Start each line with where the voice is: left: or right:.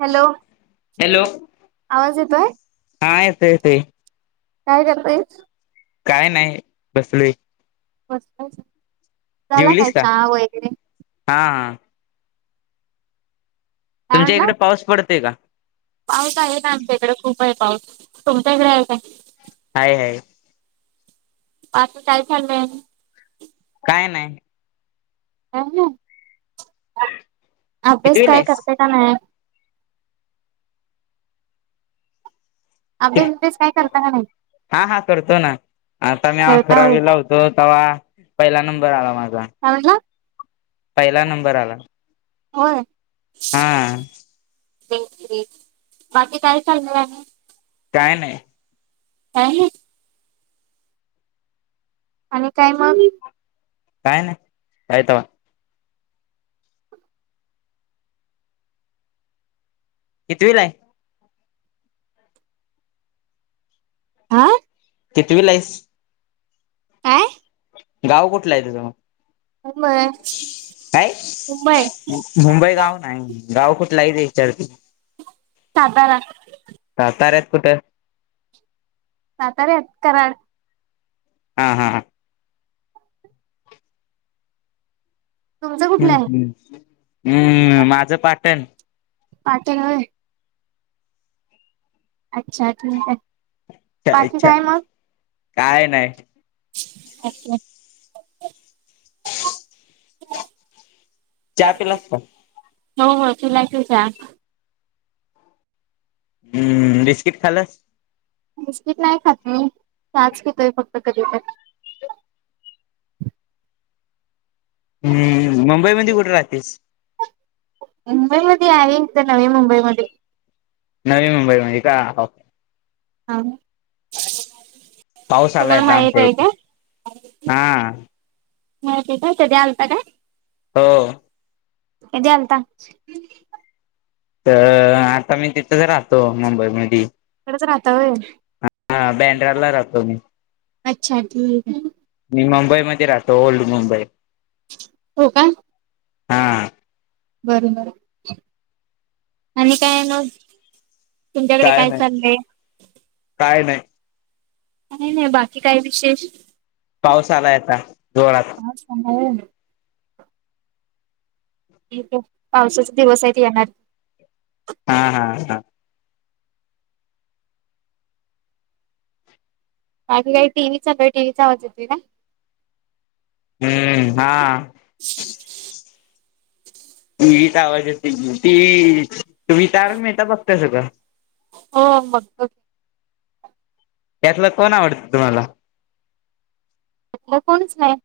right: Hello
left: hello
right: आवाज येतोय
left: हा येतो तोय तोय.
right: काय करतेयस?
left: काय नाही. बसले.
right: झाला काय
left: का?
right: चहा वगैरे?
left: हा, हा.
right: काय
left: तुमच्या
right: म्हणला
left: इकडे पाऊस पडतोय का?
right: पाऊस आहे ना आमच्याकडे खूप आहे पाऊस. तुमच्याकडे आहे काय?
left: हाय हाय
right: बाकी काय चाल लं आणि?
left: काय. नाही
right: अनु अभ्यास
left: कितवीला
right: काय
left: आहेस?
right: करत्या का नाही? अभ्यास अभ्यास काय करता का नाही
left: हा, हा. करतो ना. आता मी
right: खेळता होय
left: अकरावी
right: काय
left: होतो तेवा पहिला नंबर आला माझा.
right: काय म्हणला?
left: पहिला नंबर आला.
right: होय.
left: हम.
right: ग्रेट, ग्रेट बाकी काय चालणार आणि?
left: काय नाही.
right: काय नाहि. आणि काय मग?
left: काय नाही. काय तवा. कितवीला हाय?
right: आं.
left: कितीवीला हाईस?
right: काय?
left: गाव कुठल हाय तुझं मग?
right: आम.
left: काय मुंबई गाव नाही गाव कुठल हाय ते विचारतोय?
right: साधारण.
left: साताऱ्यात कुठं?
right: सातात्यात कराड.
left: हा, हा, ह.
right: तुमचं कुठलं
left: हम्
right: आहे
left: हम् हम्म माझं पाटण
right: पाठ हय अच्छा ठीक आहे बाकी
left: चछचछ काय नाही
right: अचछा
left: चहा पिला असत
right: हो हो तुलाचच
left: हम्म बिस्किट खालास
right: मिस्किट नाही खात मी चारज खेतोय फक्त कधी तर
left: हम्म मुंबई म कुठे राहतेस
right: मुंबईमध्येध्ये आहे तर नवी मुंबईमध्ये
left: नवी मुंबई म का
right: हा
left: पाऊसला
right: तुम्हाला
left: यतामप
right: माहित आहे का
left: हा
right: मातीयच्या ते्या आतार
left: हो
right: हे्या आलता
left: तर आता मी तिथंच राहतो मुंबई मध
right: तिथंच राहता होय
left: हा बँड्रा ला राहतो मी
right: अच्छा ठीक
left: मी मुंबईमध्ये राहतो ओल्ड मुंबई
right: हो का
left: हा
right: बरं बरं आणि काय मग तुमच्याकडे काय चाललंय
left: काय नाही
right: नाही नाही बाकी काय विशेष
left: पाऊस आलाय आता जोरात
right: पाऊस आलाय होय पावसाचे दिवस आहेत येणार
left: हा हा हा
right: बाकी काही टीव्ही चालू आहे टीव्हीचा आवाज येतोय ना
left: हम्म हा
right: [unintelligible]
left: इथं आवाज येतय ती तुम्ही तारण मेहता बघतायसा का
right: हो बघतो
left: त्यातला कोण आवडतं तुम्हाला
right: त्यातलं कोणच नाही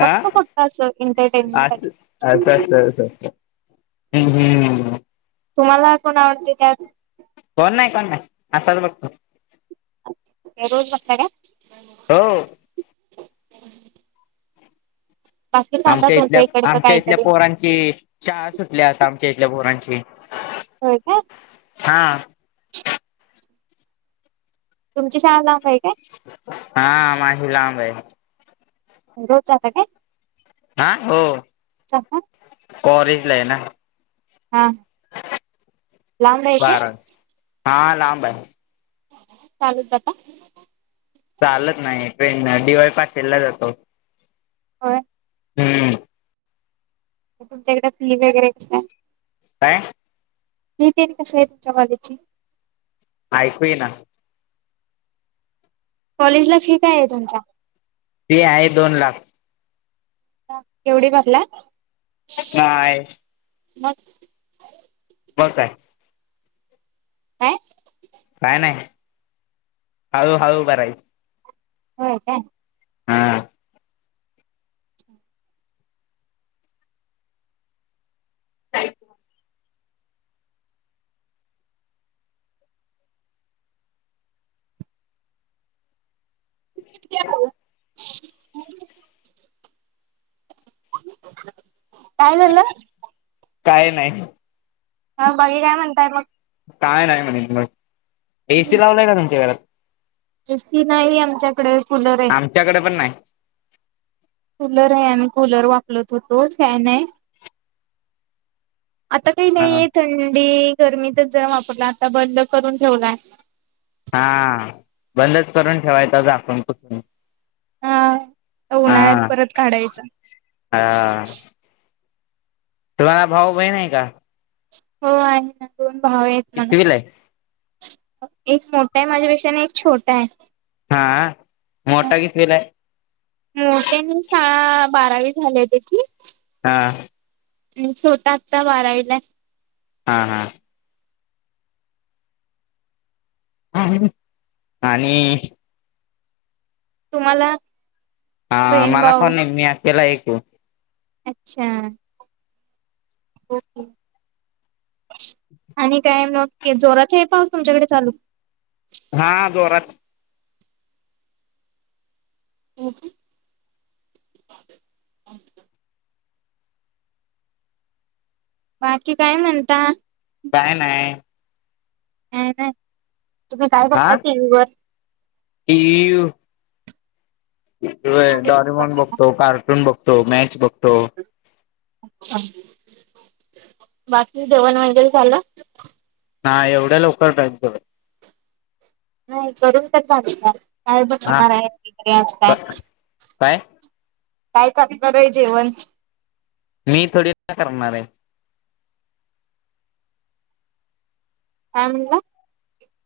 right: बघतो फक्त असं एंटरटेनमेंट
left: अ
right: साठी
left: अच्छा अच्छा [unintelligible]
right: तुम्हाला कोण आवडते त्यात
left: कोण नाही कोण नाही असाच बघतो
right: काय रोज बघताय काय
left: हो
right: बाकी सांगा
left: आमच्या इथल्या
right: तुमच्या इकडचं
left: आमच्या इथल्या
right: काहीतरी
left: पोरांची चहा सुटल्या आता आमच्या इथल्या पोरांची
right: होय काय
left: हा
right: तुमची शाळा लांब आहे काय
left: हा माझी लांब आहे
right: रोज जाता काय
left: हा हो
right: जाता
left: कॉरेजला आहे ना
right: हा लांब राहायचं
left: बारावी हा लांब आहे
right: चालत जाता
left: चालत नाही ट्रेननं डीवाय पाटीलला जातो
right: होय
left: हम्म
right: तुमच्याकडे फी वगैरे कसं आहे
left: काय
right: नी तेनी कसेत [unintelligible]
left: ऐकू येईना
right: कॉलेज ला फी काय आहे तुमच्या
left: फी आहे दोन लाख
right: केवढी भरलाय
left: काय
right: मग
left: मग काय
right: काय
left: नाही नाही हळू हळू भरायच.
right: हो का.
left: हा थँक्यू. [inaudible]
right: ह काय झालं?
left: काय नाही.
right: हा बाकी काय म्हणताय मग.
left: काय नाही म्हणे मग एसी
right: मग
left: लावलाय का तुमच्या घरात?
right: एसी नाही आमच्याकडे कुलर आहे.
left: आमच्याकडे पण नाही
right: कूलर आहे आम्ही कूलर वापर रत होतो फॅन आहे आता काही
left: हा
right: नाहीय थंडी. गरमीतच जरा वापरला आता बंद करून ठेवलाय.
left: हा बंदच करून ठेवायचं आपण कुठून,
right: हा उन्हाळ्यात परत काढायच.
left: हा तुम्हाला भाऊ बहीण आहे का?
right: हो आहे ना दोन भाव एक बहिण.
left: कितवीला आहे
right: एक मोठा आहे माझ्यापेक्षा आणि एक छोटा आहे.
left: हा मोठा कितवीला आहे
right: ् त्यांनी शाळा बारावी झालेली.
left: हा
right: छोटा आता बारावीला.
left: हा हा आणि
right: तुम्हाला
left: हा
right: बहीण
left: मला
right: भाऊ
left: कोण नाही मी अकेला एकदम.
right: अच्छा! आणि काय मग जोरात आहे पाऊस तुमच्याकडे चालू?
left: हा जोरात.
right: हम ह बाकी काय म्हणता?
left: काय नाही,
right: ह तुम्ही काय बघता टीव्ही वर?
left: टि वी डॉरमॉन बघतो, कार्टून बघतो मॅच बघतो.
right: अ् बाकी जेवण वगैेर झालं?
left: नाही एवढ्या लवकर नाही जेवून.
right: नाही करून तर का पण होणारकाय
left: हा
right: बनवणार आहे अस काय.
left: काय?
right: काय करणारय जेवण?
left: मी थोडी च काय करणार आहे.
right: का म्हनला?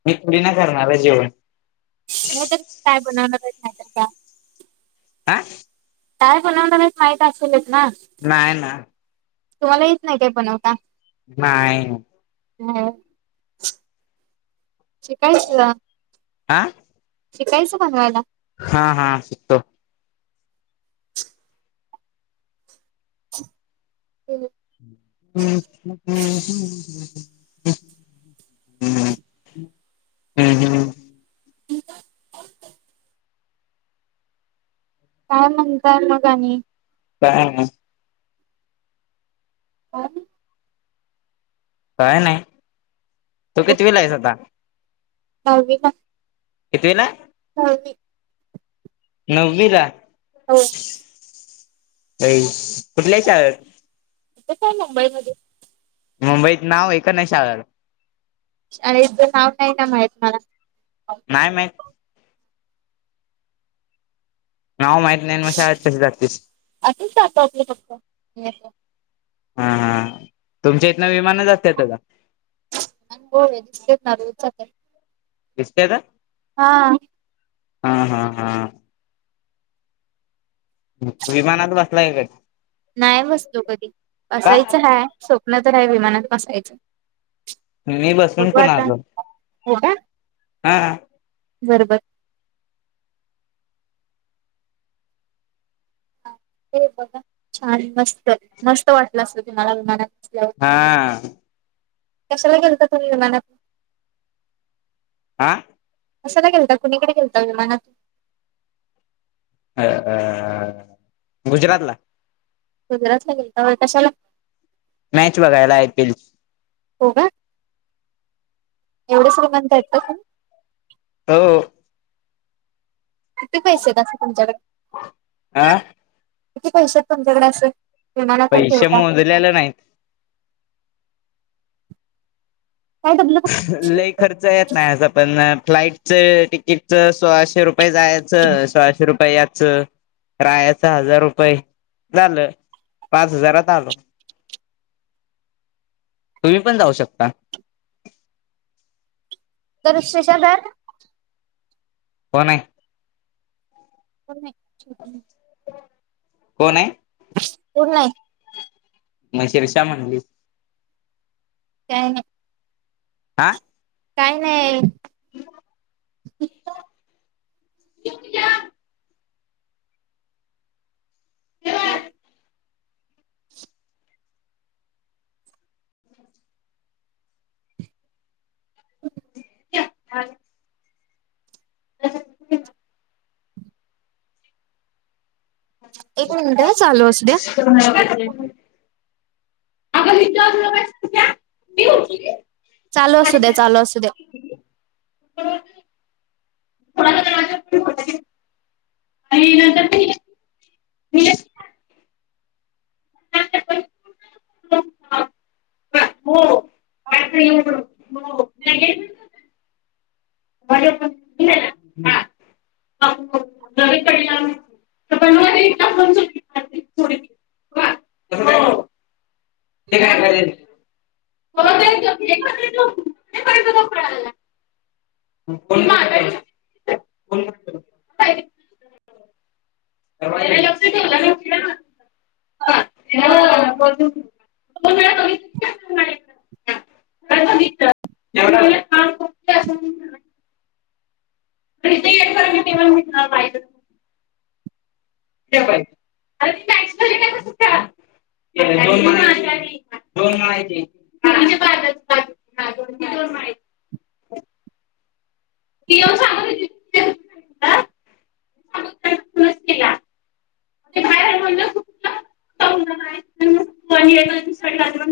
left: मी थोडी ना करणार आहे जेवण.
right: नाहीतर पण काय बनवणारच नाहीतर का.
left: आा
right: काय बनवनार माहित असेल कि,
left: नाहीय ना.
right: तुम्हाला येत नाही काय बनवता?
left: नाही.
right: ह [unintelligible] शिकयच.
left: आा?
right: शिकायचं बनवायला.
left: हा हा शिकतो,
right: होम्,
left: हम्म हम्म हम्, हम्म हम्म हम्म [unintelligible]
right: काय म्हणताय मग आणि,
left: काय नाही,
right: हम,
left: काय नाही तू कितवीला आहेस आता?
right: नवी ला,
left: कितवीला?
right: दहावी,
left: नववी ला?
right: हो,
left: अई कुठल्या शाळेंत,
right: हेतच मुंबईमध्ये,
left: मुंबईत नाव आहे नाही शाळला,
right: शाळेच नाव नाही, ना माहीत मला,
left: नाही मा नाव माहित नाही मग शाळेत कशी जगतेस,
right: असंच जातो आपलं फक्त
left: हा हा तुमच्या इथन विमानं जातात का?
right: होय [unintelligible]
left: [unintelligible]
right: हा,
left: हा हा हा, विमानात बसलाय काय,
right: नाही बसलो कधी
left: का
right: असायचं, हाय स्वप्न तर आहे विमानात बसायचं.
left: मी बसून
right: बघू
left: पण
right: आता
left: आलो हा,
right: बर बर, हे बघा छान मस्त मस्त वाटलं, असत तुम्हाला विमानात बसल्यावर
left: हा
right: कशाला गेलता तुम्ही विमानात
left: आह
right: कं ना गेलता कुणीकडे गेलता विमाना तू
left: अ गुजरात ला
right: नजराच लागेल का कशाला
left: मॅच बघायला आयपीएल
right: हो का एवढे श्रीमंत आहेत का का
left: हो
right: किती पैसेेतस तुच्याकडे
left: आह
right: किती पैसे आहेत तुमच्याकडे असे फमाला पण
left: पैसे
right: खेळता
left: मोजलेले नाहीत
right: दबलं
left: लई खर्च येत नाही असं पण फ्लाईटच तिकीटच सोळाशे रुपये जायचं सोहाशे रुपये याच रायाच हजार रुपये झालं पाच हजारात आलो तुम्ही पण जाऊ शकता
right: तर शेषाधर
left: होन
right: प नाहीछट
left: कोण आहे
right: पूढ नाही
left: म शेर शा म्हणाली
right: काना
left: आा
right: काय नाही क
left: [unintelligible]
right: अच
left: ह अ
right: एक मिनट चालू अस दे्या
left: अग
right: द्या
left: [unintelligible] [unintelligible] का नंत हो ये हो नाही कड मला एकदाडी ते काय ला [unintelligible] लक्ष ठेव ह [unintelligible] थ मीवन घेतणार माहि ल आता तॅक्स का [unintelligible] हा दो दोड माहिती येऊन सांगतह [unintelligible]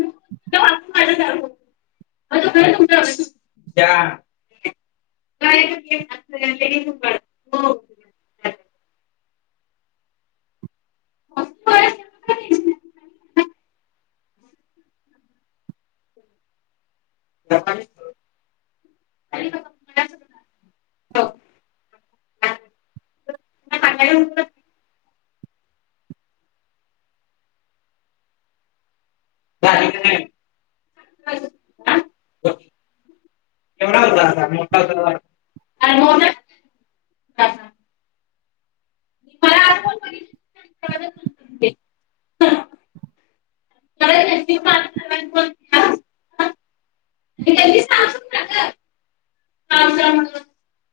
left: [unintelligible] हो [unintelligible] [inaudible] [unintelligible] [unintelligible] सांगाल [unintelligible] एवढ मोठ [unintelligible] [unintelligible] [unintelligible]